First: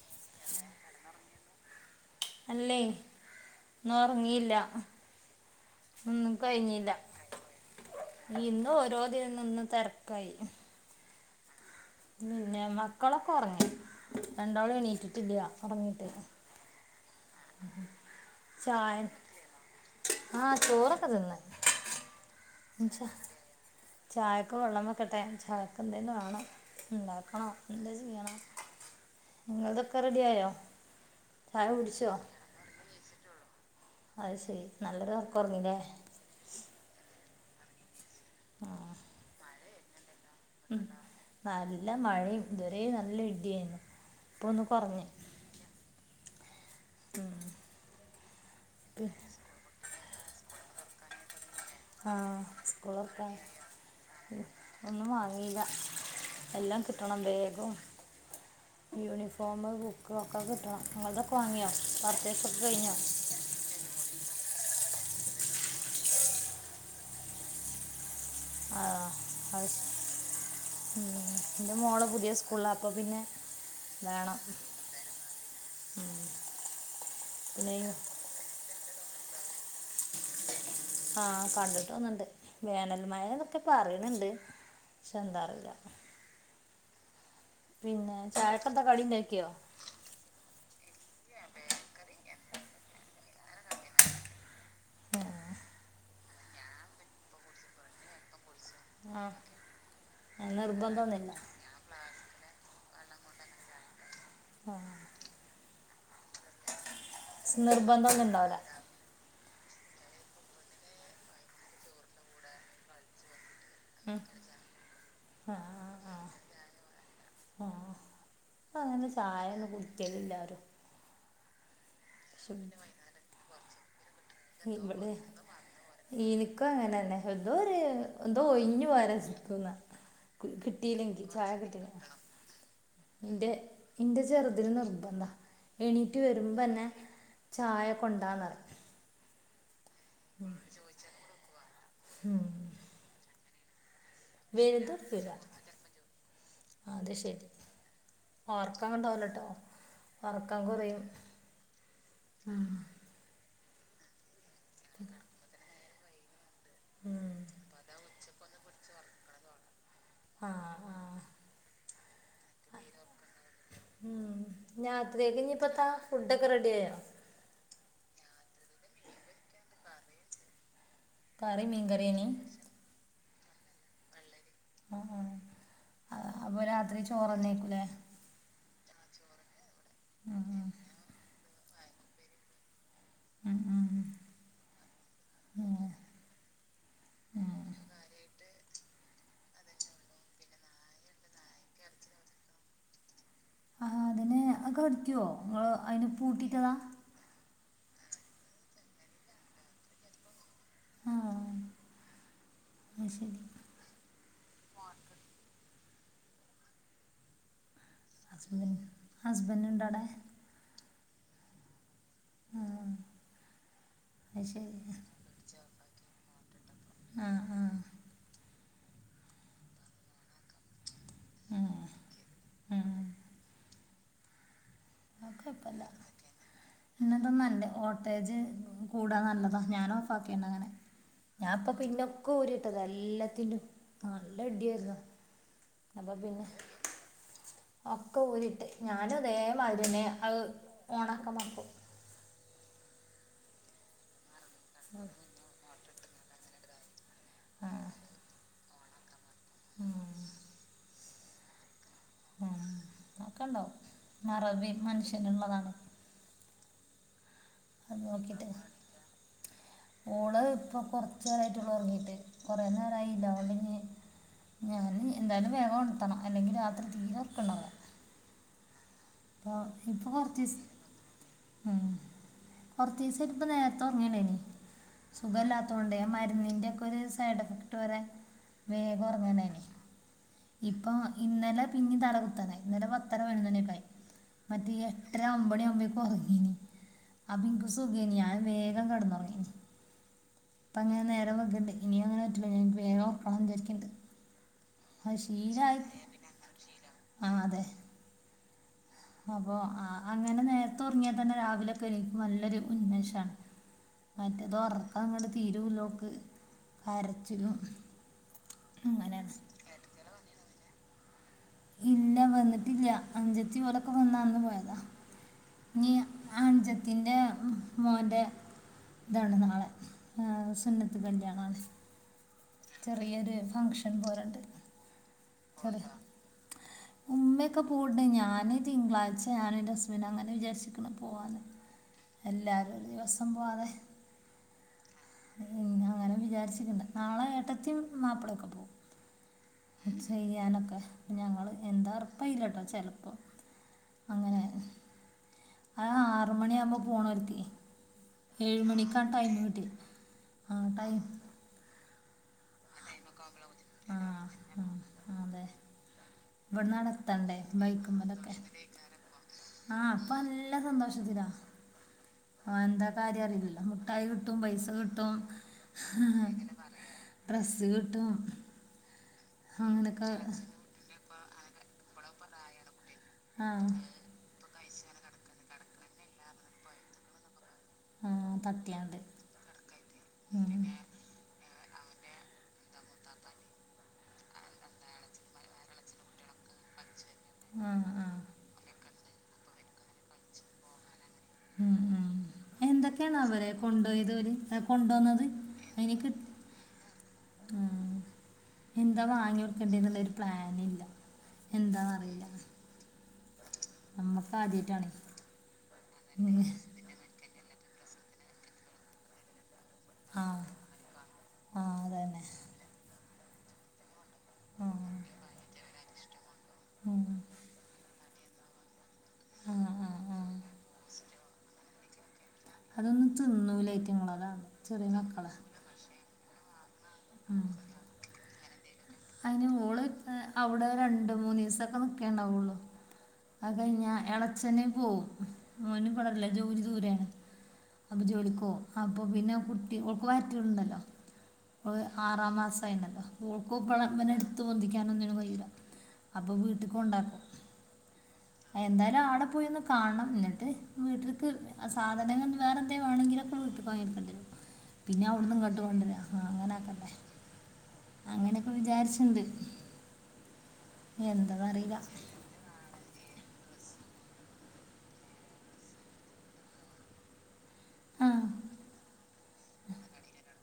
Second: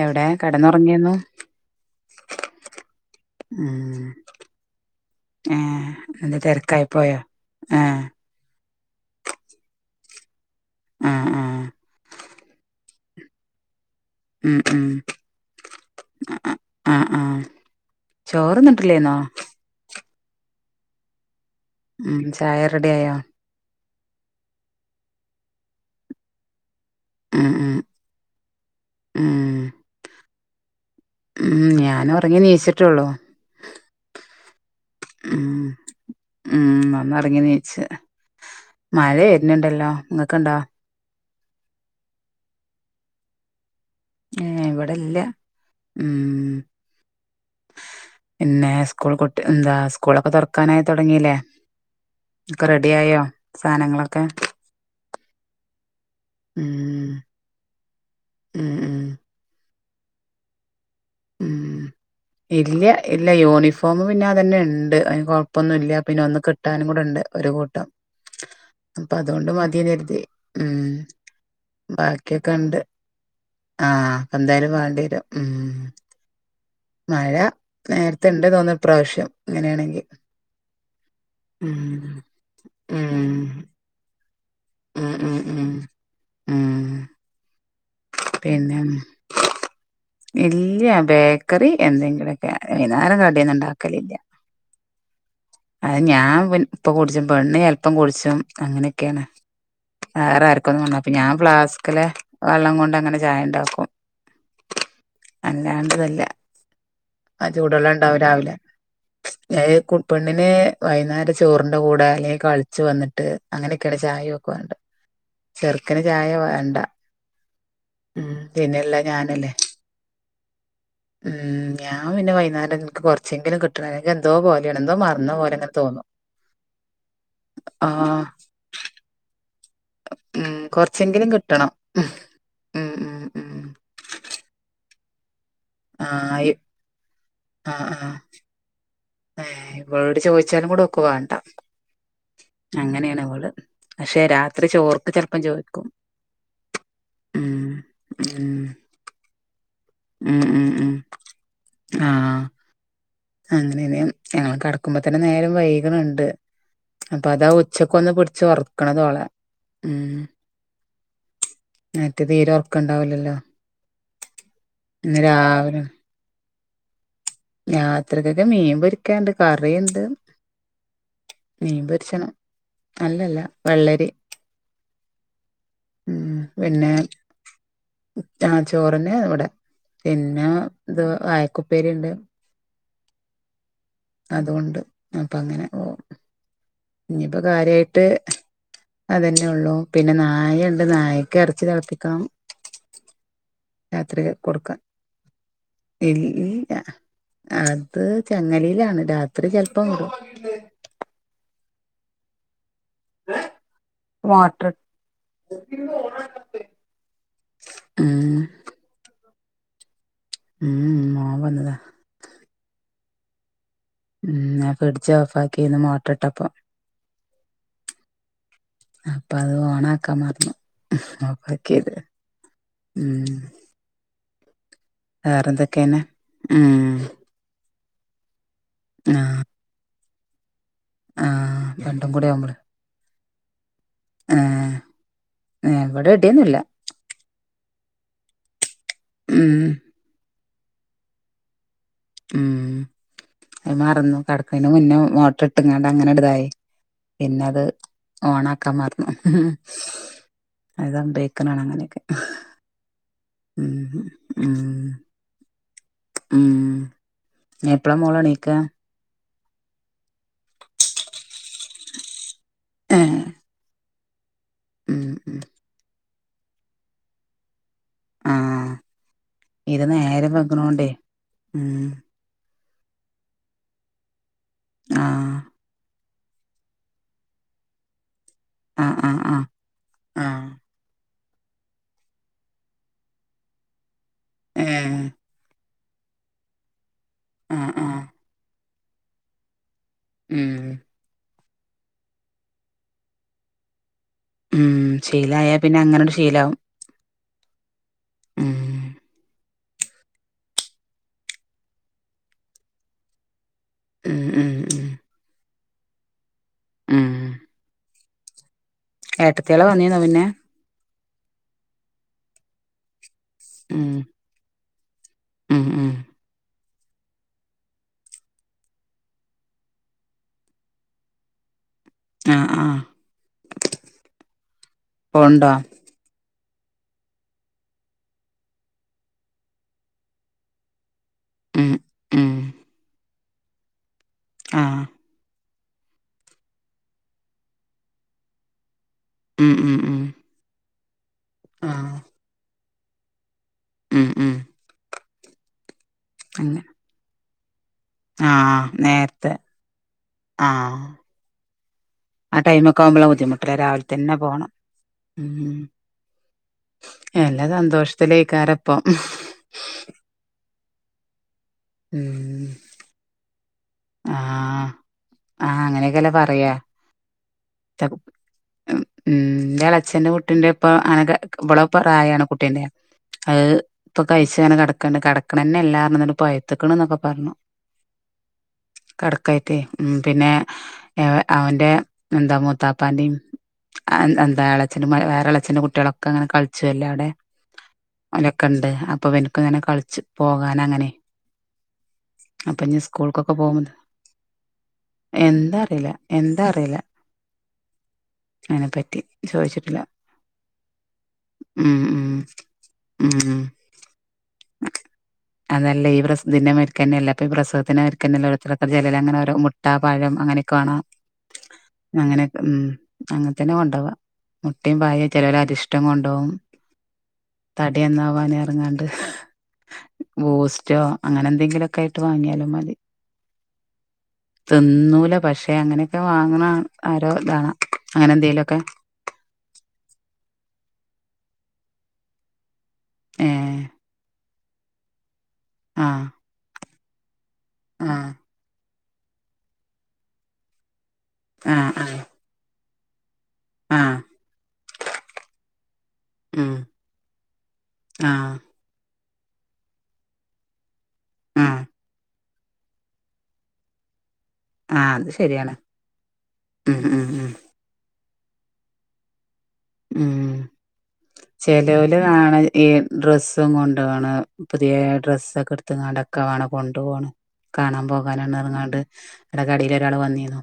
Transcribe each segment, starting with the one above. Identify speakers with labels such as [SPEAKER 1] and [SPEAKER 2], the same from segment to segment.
[SPEAKER 1] എവിടെ കിടന്നുറങ്ങിയോ ഇന്നു
[SPEAKER 2] അല്ലേ ഇന്ന് ഉറങ്ങിയില്ല
[SPEAKER 1] ആ
[SPEAKER 2] ഒന്നും
[SPEAKER 1] എന്റെ തിരക്കായി
[SPEAKER 2] കഴിഞ്ഞില്ല
[SPEAKER 1] പോയോ ആഹ
[SPEAKER 2] ഇന്ന് ഓരോ തിന് നിന്ന് തിരക്കായി
[SPEAKER 1] ആഹ് ആഹ്
[SPEAKER 2] പിന്നെ മക്കളൊക്കെ ഉറങ്ങി
[SPEAKER 1] ഉം
[SPEAKER 2] രണ്ടാളും
[SPEAKER 1] ഉം
[SPEAKER 2] എണീറ്റിട്ടില്ല ഉറങ്ങിട്ട്
[SPEAKER 1] ആഹ് ആഹ്
[SPEAKER 2] ചായ
[SPEAKER 1] ചോറ്ന്നിട്ടില്ലേന്നോ
[SPEAKER 2] ആഹ ചോറൊക്കെ തിന്ന്
[SPEAKER 1] ഉ ചായ
[SPEAKER 2] ചാ
[SPEAKER 1] റെഡിയായോ
[SPEAKER 2] ചായക്ക് വെള്ളമൊക്ക വെക്കട്ടെ ചായക്ക് എന്തേങ്കിലും വേണം ഉണ്ടാക്കും
[SPEAKER 1] ഉം
[SPEAKER 2] ണോ
[SPEAKER 1] ഉം
[SPEAKER 2] എല്ല ചെയ്യണ
[SPEAKER 1] ഉം
[SPEAKER 2] നിങ്ങളതൊക്കെ റെഡി ആയോ
[SPEAKER 1] ഉം ഞൻ ഉറങ്ങി നീചിട്ട് ഒള്ളൂ
[SPEAKER 2] അത് ശരി നല്ലൊരു ഉർക്കം
[SPEAKER 1] ഉം
[SPEAKER 2] ഉറങ്ങില്ലേ
[SPEAKER 1] ഉം ഉറങ്ങി നീച്ചു
[SPEAKER 2] [inaudible]
[SPEAKER 1] മഴ വരുന്നുണ്ടല്ലോ നിങ്ങൾക്ക് ഉണ്ടോ
[SPEAKER 2] ഉ നല്ല മഴയും ഇതുവരെ നല്ല ഇഡിയായിരുന്നു
[SPEAKER 1] ഏ ഇവിടെല്ല ഉം
[SPEAKER 2] ഉം.
[SPEAKER 1] പിന്നെ
[SPEAKER 2] പി-
[SPEAKER 1] സ്കൂൾ കുട്ട എന്താ സ്കൂളൊക്കെ തുറക്കാനായി തുടങ്ങീല്ലേ
[SPEAKER 2] ആഹ്
[SPEAKER 1] ഒക്കെ റെഡി ആയോ
[SPEAKER 2] സ്കൂളൊക്കെ
[SPEAKER 1] സാധങ്ങളൊക്കെ
[SPEAKER 2] ഒന്നും വാങ്ങിയില്ല എല്ലാം
[SPEAKER 1] ഉം
[SPEAKER 2] കിട്ടണം ബേഗും
[SPEAKER 1] ഉം ഉം
[SPEAKER 2] യൂണിഫോമ ബുക്കുംഒക്കെ കിട്ടണം നിങ്ങൾതൊക്കെ വാങ്ങിയോ
[SPEAKER 1] ഉം
[SPEAKER 2] പറ
[SPEAKER 1] ഇല്ല ഇല്ല യൂണിഫോം പിന്നെ അതന്നെ ഉണ്ട് അതിന് കൊഴപ്പൊന്നുംല്ല പിന്നെ ഒന്ന് കിട്ടാനും കൂടെണ്ട് ഒരു കൂട്ടം
[SPEAKER 2] [unintelligible] ആ
[SPEAKER 1] അപ്പൊ അതുകൊണ്ട് മതിന്ന് കരുതി ഉം
[SPEAKER 2] എ്ന്റെ മോള പുതിയ
[SPEAKER 1] ബാക്കിയൊക്കെ
[SPEAKER 2] സ്കൂളാണ്
[SPEAKER 1] ഉണ്ട്
[SPEAKER 2] അപ്പൊ പിന്നെ
[SPEAKER 1] ആഹ്
[SPEAKER 2] വേണം
[SPEAKER 1] എന്തായാലും വേണ്ടി വരും ഉ മഴ
[SPEAKER 2] പിന്നെ
[SPEAKER 1] നേരത്ത ഉണ്ട് തോന്നുന്ന ഇപ്രവശ്യം അങ്ങനെയാണെങ്കിൽ
[SPEAKER 2] ആഹ് കണ്ടിട്ട് വന്നിണ്ട് വേനൽ
[SPEAKER 1] ഉം
[SPEAKER 2] മഴ അതൊക്കെ പറയുന്നുണ്ട്
[SPEAKER 1] ഉം
[SPEAKER 2] പക്ഷെ
[SPEAKER 1] ഉം
[SPEAKER 2] എന്താറില്ല
[SPEAKER 1] ഉം ഉം
[SPEAKER 2] പിന്നെ ചായക്ക്
[SPEAKER 1] പിന്നെ
[SPEAKER 2] എന്താ കടി ഇണ്ടാക്കിയോ
[SPEAKER 1] ഇല്ല ബേക്കറി എന്തെങ്കിലൊക്കെ വൈകനേരം കടിയന്നും ഉണ്ടാക്കലില്ല അത് ഞാൻ ഇപ്പ കുടിച്ചും പെണ്ണ് ചല്പ്പം കുടിച്ചും അങ്ങനെ
[SPEAKER 2] ആഹ്
[SPEAKER 1] വേറെ ആക്കും പറ അപ്പ ഞാൻ
[SPEAKER 2] നിർബന്ധമൊന്നുമില്ല
[SPEAKER 1] ഫ്ലാസ്കില് വെള്ളം കൊണ്ട് അങ്ങനെ ചായ ഉണ്ടാക്കും
[SPEAKER 2] [inaudible]
[SPEAKER 1] അല്ലാണ്ടതല്ല അ ചൂടുള്ളം ഉണ്ടാവും
[SPEAKER 2] നിർബന്ധമൊന്നും
[SPEAKER 1] രാവിലെ
[SPEAKER 2] ഉണ്ടാവില്ല
[SPEAKER 1] ത് കു പെണ്ണിന് വൈകുന്നേരം ചോറിന്റെ കൂടെ അല്ലെങ്കിൽ കളിച്ചു വന്നിട്ട് ട്ട് അങ്ങനെയൊക്കെടെ
[SPEAKER 2] ഉം
[SPEAKER 1] ചായ ഒെക്കുണ്ട്
[SPEAKER 2] ആഹ്
[SPEAKER 1] ചെറുക്കന് ചായ
[SPEAKER 2] ആഹ്
[SPEAKER 1] വേണ്ട
[SPEAKER 2] ആഹ്
[SPEAKER 1] ഉം പിന്നെല്ല ഞാനല്ലേ
[SPEAKER 2] എല്ലാരും
[SPEAKER 1] ഉം ഞാൻ പിന്നെ വൈന്നാരം നിക്ക് കൊറച്ചെങ്കിലും കിട്ടണ എന്തോ പോലെയാണ് എന്തോ മറന്ന പോലെ അങ്ങനെ തോന്നും
[SPEAKER 2] എനിക്കും അങ്ങനെ തന്നെ
[SPEAKER 1] ആ
[SPEAKER 2] എന്തോ ഒരു ഒഞ്ഞു പോരാ ചിക്കുന്ന
[SPEAKER 1] ഉം
[SPEAKER 2] കിട്ടില്ലെങ്കി
[SPEAKER 1] കൊറച്ചെങ്കിലും
[SPEAKER 2] ചായ
[SPEAKER 1] കിട്ടണം
[SPEAKER 2] കിട്ട
[SPEAKER 1] ഉം ഉം ഉം
[SPEAKER 2] ഇന്റെ
[SPEAKER 1] ഉം
[SPEAKER 2] ഇന്റെ ചെറുതിന് നിർബന്ധാ.
[SPEAKER 1] ആ
[SPEAKER 2] എണീറ്റ് വരുമ്പോൾ തന്നെ
[SPEAKER 1] ആ
[SPEAKER 2] ചായൊക്ക
[SPEAKER 1] ആ
[SPEAKER 2] കൊണ്ടാന്ന് റിം
[SPEAKER 1] ഏ ഇവളോട് ചോദിച്ചാലും കൂടെ ഒക്ക് വേണ്ട
[SPEAKER 2] ഉം
[SPEAKER 1] അങ്ങനെയാണ് ഇവള്. പക്ഷെ രാത്രി
[SPEAKER 2] വലുത്
[SPEAKER 1] ചോർക്ക്
[SPEAKER 2] കുടിക്കൂല
[SPEAKER 1] ചെലപ്പം ചോയിക്കും.
[SPEAKER 2] അത് ശെരി
[SPEAKER 1] ഉം
[SPEAKER 2] ഓർക്കാംണ്ടാവലട്ടോ?
[SPEAKER 1] ഉം
[SPEAKER 2] വറക്കം
[SPEAKER 1] ഉം ഉം
[SPEAKER 2] കുറയും ഉം
[SPEAKER 1] അങ്ങനെന് ഞങ്ങൾ കിടക്കുമ്പോ തന്നെ നേരം വൈക്ണ്ണ്ട് അപ്പൊ
[SPEAKER 2] ഉം
[SPEAKER 1] അതാ ഉച്ചക്ക് ഒന്ന് പിടിച്ച് ഒർക്ക്ണത് ഒളെ ഉം
[SPEAKER 2] ആഹ് ആഹ്
[SPEAKER 1] മറ്റേത് തീരെ ഉറക്ക് ഉണ്ടാവലല്ലോ.
[SPEAKER 2] ഉം രാത്രി കക്
[SPEAKER 1] രാവിലെ
[SPEAKER 2] ഇപ്പോഴത്താ ഫുഡൊക്കെ റെഡിഅയയോ
[SPEAKER 1] രാത്രയ്ക്കൊക്ക് മീൻ പൊരിക്കാണ്ട് കറിയുണ്ട്.
[SPEAKER 2] കറി മീൻകറിയേനി
[SPEAKER 1] മീൻമ്പരിച്ചണം അല്ലല്ല വെള്ളരി
[SPEAKER 2] ആ അപ്പൊ രാത്രി ചോറ്ന്നേക്കൂലേ?
[SPEAKER 1] ആഹ ചോറിന്നെ ഇവിടെ
[SPEAKER 2] ഉം
[SPEAKER 1] പിന്നെ ഇത് വായക്കുപ്പേരി ഉണ്ട്.
[SPEAKER 2] ആഹ്
[SPEAKER 1] അതുകൊണ്ട് അപ്പൊ അങ്ങനെ പോകും
[SPEAKER 2] ഉം
[SPEAKER 1] ഇനിയിപ്പോ
[SPEAKER 2] ഉം
[SPEAKER 1] കാര്യമായിട്ട്. അതന്നെ ഉള്ളു പിന്നെ നായ ഉണ്ട് നായക്ക് ഇറച്ചി തിളപ്പിക്കണം.
[SPEAKER 2] ആ
[SPEAKER 1] രാത്രി
[SPEAKER 2] അതിനെ
[SPEAKER 1] കൊടുക്കാൻ
[SPEAKER 2] കടിക്കുവോ നിങ്ങള് അതിന്
[SPEAKER 1] ഇല്ല
[SPEAKER 2] പൂട്ടിട്ടതാ
[SPEAKER 1] അത് ചങ്ങലയിലാണ് രാത്രി ചെലപ്പം വിടും.
[SPEAKER 2] അഹ് ശരി
[SPEAKER 1] വാട്ടർ
[SPEAKER 2] ഹസ്ബൻഡ ഹസ്ബൻഡ ഇണ്ട വടെ
[SPEAKER 1] മോൻ വന്നതാണ്.
[SPEAKER 2] ആഹ്
[SPEAKER 1] മ്മ് ഞാൻ ഫ്രിഡ്ജി ഓഫ്‌ ആക്കി ക്ണ് മോട്ടർ ഇട്ടപ്പോ.
[SPEAKER 2] ആ ആ
[SPEAKER 1] അപ്പൊ അത് ഓൺ ആകാൻ മറന്നു. ഓഫ്‌
[SPEAKER 2] ഉം
[SPEAKER 1] ആക്കിയത്
[SPEAKER 2] ഉം
[SPEAKER 1] മ്മ്
[SPEAKER 2] പ്പല്ല
[SPEAKER 1] വേറെന്തൊക്കെയന്നെ ഉം
[SPEAKER 2] പിന്നതും നല്ലേ വോൾട്ടേജ് കൂടാ
[SPEAKER 1] ആഹ്
[SPEAKER 2] നല്ലത. ഞാനൻ ഓഫ് ആക്കിണ് ഞാൻ
[SPEAKER 1] ആഹ്
[SPEAKER 2] ഇപ്പ
[SPEAKER 1] രണ്ടും കൂടി
[SPEAKER 2] പിന്നൊക്കെ
[SPEAKER 1] ആവുമ്പള്
[SPEAKER 2] ഊരിട്ടത് എല്ലാത്തിറ്റിം. നല്ല
[SPEAKER 1] ഏഹ്
[SPEAKER 2] ഇടിയായിരുന്നു
[SPEAKER 1] ഇവിടെ
[SPEAKER 2] അപ്പൊ പിന്നെ
[SPEAKER 1] ഇടിയൊന്നുല്ല
[SPEAKER 2] ഒക്കെ ഊരിട്ട്
[SPEAKER 1] ഉം
[SPEAKER 2] ഞാനുംതേമാരിനെ അത് ഓണൻമാക്കും.
[SPEAKER 1] ഉം അത് മറന്നു കിടക്കന് മുന്നേ മോട്ടർ ഇട്ടങ്ങാണ്ട് അങ്ങനെ ഇടതായി. പിന്നെ അത് ഓണാക്കാൻ മറന്നു.
[SPEAKER 2] ആഹ്
[SPEAKER 1] അതാ ഇടയ്ക്ക്നാണ് അങ്ങനെയൊക്കെ
[SPEAKER 2] ആ അക്കെണ്ടാവും
[SPEAKER 1] ഉം ഉം
[SPEAKER 2] മറവി മനുഷ്യനള്ളതാണ്.
[SPEAKER 1] ഉം എപ്പഴാ
[SPEAKER 2] അത്
[SPEAKER 1] മോള്
[SPEAKER 2] നോക്കിയിട്ട്
[SPEAKER 1] എണീക്കാ.
[SPEAKER 2] ഓള് ഇപ്പൊ കൊറച്ച് നേരമായിട്ട് ഒള്ളു ഉറങ്ങീട്ട് കൊറെ
[SPEAKER 1] ഏഹ്
[SPEAKER 2] നേരയില്ല അവടെ ഞാൻ
[SPEAKER 1] ഉം ഉം
[SPEAKER 2] എന്തായാലും വേഗം ഓണർത്തനം അല്ലെങ്കിൽ രാത്രി തീരെ ഉറക്കണ്ടാവൂല.
[SPEAKER 1] ആഹ ഇത്
[SPEAKER 2] ഇപ്പോൾ
[SPEAKER 1] നേരെ
[SPEAKER 2] കുറച്ച് ദിവസം
[SPEAKER 1] വെക്ണോകൊണ്ട്
[SPEAKER 2] ഉം കുറച്ചീസായിട്ട് ഇപ്പ നേരത്തെ ഉറങ്ങാനേ സുഖ
[SPEAKER 1] ആഹ്
[SPEAKER 2] ഇല്ലാത്തൊണ്ടോ. മരുന്നിന്റെ ഒക്കെ ഒരു സൈഡ് എഫക്ട് വരെ
[SPEAKER 1] ആഹ്
[SPEAKER 2] വേഗം
[SPEAKER 1] ആഹ് ആഹ്
[SPEAKER 2] ഉറങ്ങ്ടയിന്
[SPEAKER 1] ആഹ്
[SPEAKER 2] ഇപ്പൊ ഇന്നലെ പിന്നെ തല കുത്താനായി ഇന്നലെ പത്തര പത്തിനോന് ഒക്കായി മറ്റേ
[SPEAKER 1] ഏഹ്
[SPEAKER 2] എട്ടര ഒമ്പതു മണി ഉറങ്ങിയെന്ന്
[SPEAKER 1] ആഹ് ആഹ്
[SPEAKER 2] സുഖയ്നീ ഞാൻ വേഗം കിന്ന് ഉറങ്ങിന്.
[SPEAKER 1] ഉം
[SPEAKER 2] അപ്പ, അങ്ങനെ നേരം വക്ണ്ട്. ഇനി അങ്ങനെ പറ്റില്ല. എനിക്ക് വേഗം ഉറക്കണം ന്ന് വിചാരിക്കുണ്ട്.
[SPEAKER 1] മ, ശീലായാൽ പിന്നെ അങ്ങനെ യണ്ട് ശീലമാ കും.
[SPEAKER 2] ആഹ്‌, അതെ.
[SPEAKER 1] ഉം
[SPEAKER 2] അപ്പൊ, ആഹ്‌, അങ്ങനെ, നേരത്തെ ഉറങ്ങിയാൽ തന്നെ രാവിലെ ക്കൊരു നല്ലൊരു ഉന്മേഷാണ്.
[SPEAKER 1] ഉം ഉം
[SPEAKER 2] മറ്റേത്
[SPEAKER 1] ഉം
[SPEAKER 2] ഉറക്ക അങ്ങട് തീരുല്ലോക്ക്
[SPEAKER 1] ഉം
[SPEAKER 2] കരചിലും. [unintelligible]
[SPEAKER 1] ഏട്ടത്തയാള വന്നി ന്നോ പിന്നെ?
[SPEAKER 2] ഇല്ല. വന്നിട്ടില്ല, അഞ്ചത്തി ഓലൊക്ക
[SPEAKER 1] ഉം
[SPEAKER 2] വന്നാന്ന് പോയതാ.
[SPEAKER 1] [unintelligible]
[SPEAKER 2] ഈ അഞ്ചത്തിന്റെ മോന്റെ ഇതാണ് നാളെ, സുന്നത്ത് കല്യാണം ആണ്.
[SPEAKER 1] ആഹ് ആഹ്
[SPEAKER 2] ചെറിയൊരു ഫങ്ഷൻ പോലണ്ട്.
[SPEAKER 1] പോണ്ടോ
[SPEAKER 2] ഉമ്മയൊക്കെ പോണ്ണ്ട് ഞാന് തിങ്കളാഴ്ച ഞാനൻ്റെ ഹസ്ബൻറ് അങ്ങനെ വിചാരിച്ച ക്കണ. പോവാന്
[SPEAKER 1] ഉം
[SPEAKER 2] എല്ലാവരും ഒരു ദിവസം പോവാതെ.
[SPEAKER 1] ആഹ്‌
[SPEAKER 2] പിന്നെ, അങ്ങന വിചാരിച്ചിട്ടുണ്ട് നാളെ ഏട്ടത്തിയും മാപ്പിളൊക്കെ പോവും.
[SPEAKER 1] ഉം ഉം ഉം
[SPEAKER 2] ചെയ്യാനൊക്കെ. ഞങ്ങള് എന്താ
[SPEAKER 1] ആഹ്
[SPEAKER 2] ഉ റപ്പയില്ലട്ടോ? ചെലപ്പോ.
[SPEAKER 1] ഉം ഉം
[SPEAKER 2] അങ്ങനെ, ആ ആറ
[SPEAKER 1] അങ്ങനെ
[SPEAKER 2] മണികുമ്പോ പോണര്ക്. ഏഴു
[SPEAKER 1] ആഹ്
[SPEAKER 2] മണിക്കാണ്. ടൈം
[SPEAKER 1] നേരത്തെ
[SPEAKER 2] കിട്ടി. ആ, ടൈം
[SPEAKER 1] ആഹ്‌, ടൈമ ഒക്കെ ആവുമ്പോള ബുദ്ധിമുട് ല്ലേ രാവിലെ തന്നെ
[SPEAKER 2] ആഹ്
[SPEAKER 1] പോണം.
[SPEAKER 2] ഉം അതെ
[SPEAKER 1] ഉം
[SPEAKER 2] ഇവിടന്നാണ് എത്തണ്ടേ
[SPEAKER 1] എല്ലാ സന്തോഷത്തിലയിക്കാര പ്പൊ?
[SPEAKER 2] ആഹ്‌, അപ്പൊ നല്ല സന്തോഷത്തി ലാ
[SPEAKER 1] ഉം
[SPEAKER 2] എന്താ, കാര്യം അറില്ലല്ലോ? മിട്ടായി കിട്ടും. പൈസ
[SPEAKER 1] ആഹ്
[SPEAKER 2] കിട്ടും.
[SPEAKER 1] ആഹ് അങ്ങനെയൊക്കെല്ലേ പറയാ
[SPEAKER 2] ഡ്രസ്
[SPEAKER 1] ത
[SPEAKER 2] കിട്ടും.
[SPEAKER 1] ഉം, ന്റെ
[SPEAKER 2] അങ്ങനൊക്കെ
[SPEAKER 1] എളച്ചഛന്റെ കുട്ടിന്റെ. ഇപ്പ അനക ഇവളെ പ്രായണ് കുട്ടീന്റെ അത്
[SPEAKER 2] ആഹ്
[SPEAKER 1] ഇ കഴിച്ചന കിടക്കണ്ട്. കടക്കണ തന്നെ ഇ ല്ലാ പറഞ്ഞു. പയത്തുക്കണന്നൊക്കെ പറഞ്ഞു.
[SPEAKER 2] പറഞ്ഞു ആഹ് [unintelligible]
[SPEAKER 1] കിടക്കായിട്ട് ഉ പിന്നെ
[SPEAKER 2] ഉം
[SPEAKER 1] അവന്റെ എന്താ മൂത്താപ്പാന്റെ എന്താ, അളച്ഛ്റെ വേറെളച്ചഛ്റെ കുട്ടികളൊക്കെ അങ്ങനെ, കള ചിച്ചു എല്ലാം അവിടെ
[SPEAKER 2] ആഹ് ആഹ്
[SPEAKER 1] ഒലൊക്കെ ഉണ്ട്. അപ്പൊ, ഇവൻ ക്കും കളിച്ച് പോകാന അങ്ങനെ.
[SPEAKER 2] ഉം ഉം
[SPEAKER 1] അപ്പൊ ഇനി
[SPEAKER 2] എന്തൊക്കെ ആണ്.
[SPEAKER 1] സ്കൂൾക്കൊക്കെ
[SPEAKER 2] അവരെ
[SPEAKER 1] പോകുമ്പോ
[SPEAKER 2] കൊണ്ട പോയത് ഓര് അല്ല കൊണ്ടോന്നത്
[SPEAKER 1] എന്താ അറിയില്ല
[SPEAKER 2] അനി കി
[SPEAKER 1] എന്താ അറിയില്ല
[SPEAKER 2] ആഹ്‌,
[SPEAKER 1] അതിനെപ്പറ്റി
[SPEAKER 2] എന്താ വാങ്ങി കൊ
[SPEAKER 1] ചോദിച്ചിട്ടില്ല
[SPEAKER 2] ടുക്കണ്ടേന്നുള്ളരു പ്ലാന് ഇല്ല.
[SPEAKER 1] ഉം ഉം
[SPEAKER 2] എന്താന്നറിയില്ല.
[SPEAKER 1] ഉം
[SPEAKER 2] നമ്മക്ക് ആദ്യട്ടാണ്.
[SPEAKER 1] അതല്ല, ഈ, പ്രസ ഇതിന്റെ പോലെ തന്നെ അല്ലെ. അപ്പൊ പ്രസവത്തിന്റ മരിക്ക ന്നെല്ല. ഓരോ രുത്തർ ചിലർ അങ്ങെ ഓരോ മു മുട്ട, പഴം,
[SPEAKER 2] ആ
[SPEAKER 1] അങ്ങനെയൊക്ക വാണം.
[SPEAKER 2] ആ അതന്നെ
[SPEAKER 1] അങ്ങനെ ഉം, അങ്ങനെ ത്തന്നെ കൊണ്ടോവ.
[SPEAKER 2] ആ
[SPEAKER 1] മുട്ടയും പഴം ചിലര അരിഷ്ടം. ഇഷ്ടം കൊണ്ടോകും
[SPEAKER 2] ഉം.
[SPEAKER 1] തടി നന്നവാന പറഞ്ഞു ങ്ങാണ്ട്.
[SPEAKER 2] ആ ആ ആ
[SPEAKER 1] ബൂസ്റ്റോ, അങ്ങനെ എന്തെങ്കിലുമൊ ഒക്കെ ആയിട്ട് വാങ്ങിയാലും മതി.
[SPEAKER 2] അതൊന്നും തിന്നൂല ഐറ്റങ്ങള് അതാണ് ചെറിയ മക്കള.
[SPEAKER 1] ഒക്കെ വാങ്ങണം ആരോ ഇതാണ് അങ്ങനെ എന്തെങ്കിലുമൊക്കെ
[SPEAKER 2] അതിന് ഓള് അവിടെ രണ്ട് മൂന്ന് ദിവസൊക്കെ നിക്കേണ്ടാവുള്ളു.
[SPEAKER 1] ഏ
[SPEAKER 2] അതഴിഞ്ഞ ഇളച്ചന് പോകും ഓന്
[SPEAKER 1] ആഹ്
[SPEAKER 2] ഇവിടെല്ല ജോലി ദൂരെണ് അപ്പൊ
[SPEAKER 1] ആഹ്
[SPEAKER 2] ജോലിക്കൊവും അപ്പൊ പിന്നെ കുട്ടി ഓക്ക് വയ്റ്റില്ണ്ടല്ലോ
[SPEAKER 1] ആഹ്
[SPEAKER 2] ഓഹ്
[SPEAKER 1] ആഹ്
[SPEAKER 2] ആറാം മാസായിണ് അപ്പൊ വളെ
[SPEAKER 1] ആഹ്
[SPEAKER 2] ഇമ്പനെ ഇട്ത്ത് പൊന്തിക്കാനൊന്നിനും കയ്യൂല അപ്പൊ
[SPEAKER 1] ഉം
[SPEAKER 2] വീട്ട്ക്ക് കൊണ്ടാക്കും
[SPEAKER 1] ആഹ്
[SPEAKER 2] എന്തായാലും ആടെ പോയോന്ന് കാണണം ന്ന്ട്ട് വീട്ട്ക്ക്
[SPEAKER 1] ആഹ്
[SPEAKER 2] സാധനങ്ങള് വേറെ എന്തേ വാണങ്കിലൊക്കെ വിട്ട്പോയിട്ക്കണ്ടിയെരും
[SPEAKER 1] ആഹ്
[SPEAKER 2] പിന്നെ
[SPEAKER 1] അത് ശരിയാണ്
[SPEAKER 2] അവ്ട്ന്ന്ങ്ങട്ട് കൊണ്ടരാ ആഹ്
[SPEAKER 1] ഉം
[SPEAKER 2] അങ്ങനാക്കണ്ടെ
[SPEAKER 1] ഉം ഉം
[SPEAKER 2] അങ്ങനൊക്കെ വിചാര്ച്ച്ണ്ട്
[SPEAKER 1] ഉം ചേലോല് കാണ ഈ ഡ്രസ്സും കൊണ്ടോവ്ണ് പുതിയ ഡ്രസ്സൊക്കെ ഇട്ത്ത്ക്കാണ്ടൊക്കെ വാണം കൊണ്ടു പോണ് കാണാൻ
[SPEAKER 2] ആ
[SPEAKER 1] പോകാനാണ റ്ഞ്ക്കാണ്ട് ഇവിടെ കടീലോരാൾ വന്നിനു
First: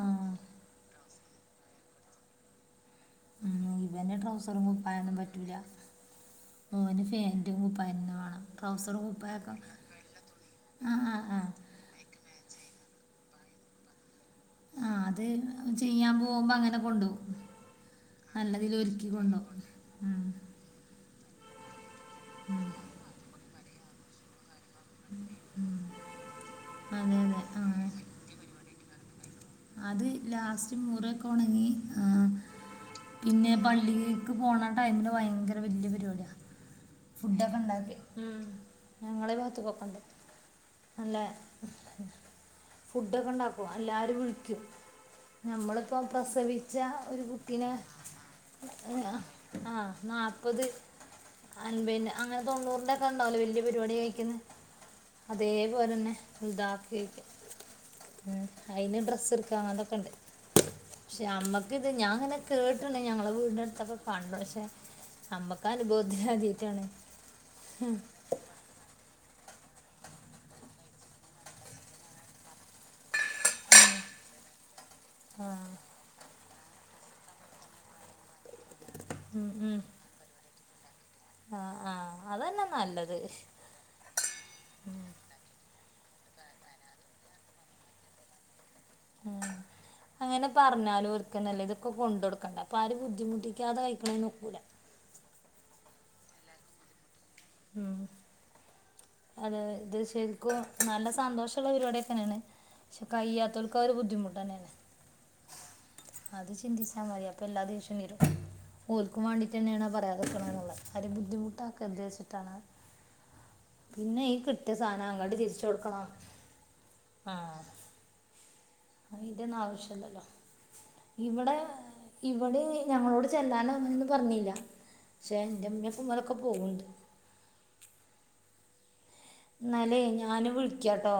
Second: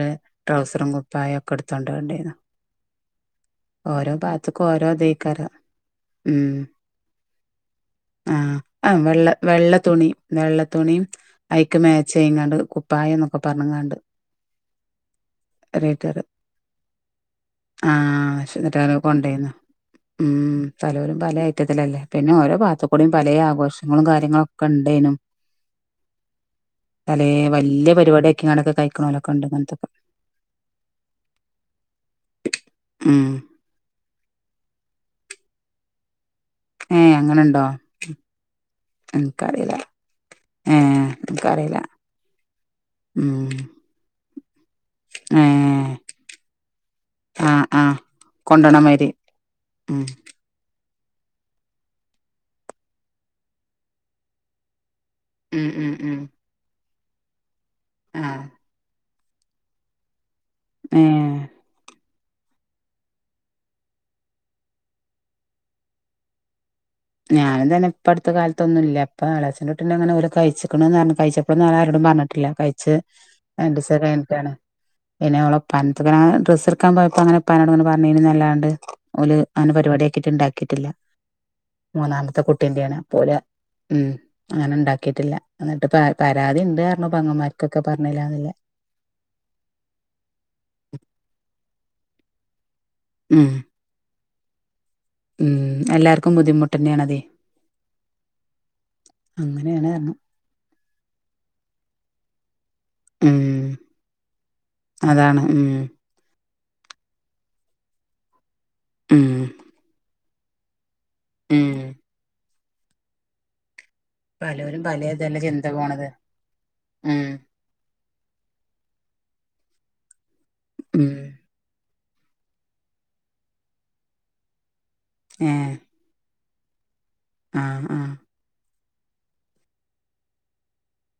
[SPEAKER 2] ആ
[SPEAKER 1] ട്രൗസറും കുപ്പായൊക്കെ ഇട്തൊണ്ടണ്ടെയ്ന്നു
[SPEAKER 2] ഉം ഇവന് ട്രൗസറും
[SPEAKER 1] ഭാഗത്ത്ക്കും ഓരോ
[SPEAKER 2] കുപ്പായൊന്നും
[SPEAKER 1] ഇതേക്കാരം
[SPEAKER 2] പറ്റൂല
[SPEAKER 1] ഉം
[SPEAKER 2] ഓന് ഫെന്റും കൂപ്പയന്നെ വേണം ട്രൗസർ കൂപ്പായൊക്കെ
[SPEAKER 1] ന്താ വെള്ളത്തുണിം അയ്ക്ക് മാേച്ചയ്യ്ണണ്ട് കുപ്പായും ന്നൊക്കെ പറഞ്ക്കാണ്ട്
[SPEAKER 2] ആഹ് അത് ചെയ്യാൻ പോകുമ്പോ അങ്ങനെ കൊണ്ടു പോവും
[SPEAKER 1] ആഹ് പക്ഷേ എന്നിട്ട് ങ്ങനെ കൊണ്ടയ്ന്നു ഉം പലോലും പല ഐറ്റത്തിലല്ലേ പിന്നെ ഓരോ
[SPEAKER 2] ഉം,
[SPEAKER 1] ഭാഗത്തുകൂടേം പല ആഘോഷങ്ങളും കാര്യങ്ങളും ഓക്കണ്ടേയ്നും
[SPEAKER 2] ഉം. അതെ
[SPEAKER 1] എത്താലേ
[SPEAKER 2] അതെ
[SPEAKER 1] വല്യ പരിപടികിക്കാണ്ട് കഴിക്കുന്നോരോക്കെ ണ്ട് ഇങ്ങന് തൊക്കെ
[SPEAKER 2] ആ അത് ലാസ്റ്റ് മൂറിയൊക്കെ ഒണങ്ങി ആഹ്
[SPEAKER 1] ഉം
[SPEAKER 2] പിന്നെ പള്ളിലൊക്കെ പളീക്ക് പോണ ടൈമില് ഭയങ്കര വല്യ പരിപാടിയാ
[SPEAKER 1] ഏഹ്
[SPEAKER 2] ഫുഡോക്കെ
[SPEAKER 1] അങ്ങനെണ്ടോ
[SPEAKER 2] ണ്ടാക്കി ഉം ഞങ്ങളെ ഈ
[SPEAKER 1] ഇൻക്കറീല
[SPEAKER 2] ഭാഗത്ത്ക്കോക്കണ്ട്
[SPEAKER 1] ഏഹ്
[SPEAKER 2] നല്ല
[SPEAKER 1] ഇൻക്കറീല
[SPEAKER 2] ഫുഡൊക്കെ
[SPEAKER 1] ഉം
[SPEAKER 2] ഉണ്ടക്കോ എല്ലാരും വിളിക്കോ
[SPEAKER 1] ഏഹ്
[SPEAKER 2] നമ്മളിപ്പോ പ്രസവിച്ച ഒരു
[SPEAKER 1] ആഹ്
[SPEAKER 2] കുട്ടിനെ
[SPEAKER 1] ആഹ് കൊണ്ടോണമാരി
[SPEAKER 2] ഏഹ് ആഹ്
[SPEAKER 1] ഉം
[SPEAKER 2] ന്നാപ്പത് അൻപിന്റെ അങ്ങനെ തൊണ്ണൂറിന്റെ ഒക്കെ ഉണ്ടാവ്ല്ലോ വല്യ പരിപാടി കഴിക്കുന്നെ
[SPEAKER 1] ഉം
[SPEAKER 2] അതേപോലെ
[SPEAKER 1] ഉം
[SPEAKER 2] തന്നെ
[SPEAKER 1] ഉം
[SPEAKER 2] ഇതാക്കിക്ക
[SPEAKER 1] ആഹ്
[SPEAKER 2] ഏഹ് അയ്ന് ഡ്രസ്സ്ട്ക്കണം അതൊക്കെണ്ട്
[SPEAKER 1] ഏഹ്
[SPEAKER 2] നമ്മക്ക്ത് ഞാൻ ങ്ങനെ കേട്ട്ണ് ഞങ്ങളെ വീട്ന്റട്ത്തൊക്കെ കണ്ട്ണ് പക്ഷെ അമ്മക്കാ അനുഭവത്തി അദ്യയ്ട്ടാണ്
[SPEAKER 1] ഞാനും തന്നെപ്പട്ത്ത് അടുത്ത കാലത്തൊന്നുല്ല പ്പ എളച്ചെന്റുട്ടിന്റ് അങ്ങനെഓല് കഴിച്ച്ക്ക്ണ്റ്ഞ്ഞു കഴിച്ചപ്പളോന്നും ഓല് അങ്ങനെ ആരോടും പറഞ്ഞിട്ടില്ല കഴിച്ച് രണ്ടീസം കഴ്ഞ്ഞിട്ടാണ് പിന്നെ
[SPEAKER 2] ആ
[SPEAKER 1] ഓളെ പ്പന്റെട്ത്ത്ക്ക് ങ്ങനെ ഡ്രസ്സ് ട്ക്കാന് പോയപ്പോ അങ്ങനെ പ്പനോട്ങ്ങനെ പറ്ഞ്ഞിന് നല്ലാണ്ട് ഓല്
[SPEAKER 2] ഉം,
[SPEAKER 1] അങ്ങനന്
[SPEAKER 2] ഉം.
[SPEAKER 1] പരിപാടി ആക്കിട്ട് ണ്ടാക്കിട്ടില്ല
[SPEAKER 2] ആ ആ
[SPEAKER 1] മൂന്നാമത്തെ
[SPEAKER 2] അതന്നെ
[SPEAKER 1] കുട്ടീന്റെയാണ്
[SPEAKER 2] നല്ലത്
[SPEAKER 1] അപ്പോല് ഉം അങ്ങനെ ണ്ടാക്കിയിട്ടില്ല എന്നിട്ട് പരാതിണ്ട്റ്ഞ്ഞു അങ്ങന്മാർക്കൊക്കെ പറഞ്ഞില്ലന്നിള്ളെ
[SPEAKER 2] ഉം അങ്ങനെ പറഞ്ഞാലും ഒര്ക്ക നല്ലെ ഇതൊക്കെ കൊണ്ടോട്ക്കണ്ടെ അപ്പ ആഹ് ഒരു ബുദ്ധി
[SPEAKER 1] ഉം
[SPEAKER 2] ബുദ്ധിമുട്ടിക്കതെ കഴിക്ക്ണീനൊക്കൂല
[SPEAKER 1] ഉം എല്ലാർക്കും ബുദ്ധിമുട്ടന്നെണതെയ്
[SPEAKER 2] ഉം അതെ അതെ
[SPEAKER 1] അങ്ങനെയാണ്
[SPEAKER 2] ഇത്
[SPEAKER 1] പറഞ്ഞു
[SPEAKER 2] ശരിക്കും നല്ല സന്തോഷള്ള പരിപാടിയൊക്കെനെണ്
[SPEAKER 1] ഉം
[SPEAKER 2] ക്കായിയാത്തൊക്ക ഒരു ബുദ്ധിമുട്ടാണ്നെ
[SPEAKER 1] അതാണ് ഉം
[SPEAKER 2] അത് ചിന്തിച്ചാ മതി അപ്പൊ എല്ലാ ദേഷ്യവും തീരും ഓൽക്കും
[SPEAKER 1] ഉം
[SPEAKER 2] വേണ്ടിറ്റെന്നെണത് പറയാത്ത് എട്ക്ക്ണ്ന്നുള്ളെ അത്
[SPEAKER 1] ഉം
[SPEAKER 2] ബുദ്ധിമുട്ടാക്കര്ത്ച്ചിട്ടാണ് പിന്നെ ഈ കിട്ടിയ
[SPEAKER 1] പലോരും
[SPEAKER 2] സാധന
[SPEAKER 1] പലേ
[SPEAKER 2] അങ്ങട്ട്
[SPEAKER 1] ഇതല്ലേ
[SPEAKER 2] തിരിച്ച്
[SPEAKER 1] ചിന്ത
[SPEAKER 2] കൊടുക്കണോ
[SPEAKER 1] പോണത് ഉം
[SPEAKER 2] ആഹ് അയിന്റെന്നും ആവശ്യം ഇല്ലല്ലോ
[SPEAKER 1] ഉം
[SPEAKER 2] ഇവടെ ഇവടിം ഞങ്ങളോട് ചെല്ലാനോന്നൊന്നും പറഞ്ഞില്ല പക്ഷെ ഇന്റെ
[SPEAKER 1] ഏഹ്
[SPEAKER 2] ഇമ്മ ഉങ്ങലൊക്കെ പോകുണ്ട്
[SPEAKER 1] ആഹ് ആഹ്
[SPEAKER 2] ഇന്നാല്ലേ ഞാന് വിളിക്കട്ടോ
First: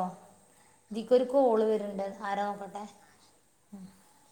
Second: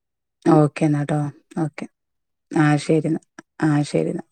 [SPEAKER 1] ഓക്കെ എന്നാട്ടോ
[SPEAKER 2] ഇതിക്കൊരു കോള്
[SPEAKER 1] ഓക്കെ
[SPEAKER 2] വര്ണ്ട് ആരാ
[SPEAKER 1] ആഹ്
[SPEAKER 2] നോക്കട്ടെ
[SPEAKER 1] ശരി എന്നാ ആഹ് ശരി ന്നാ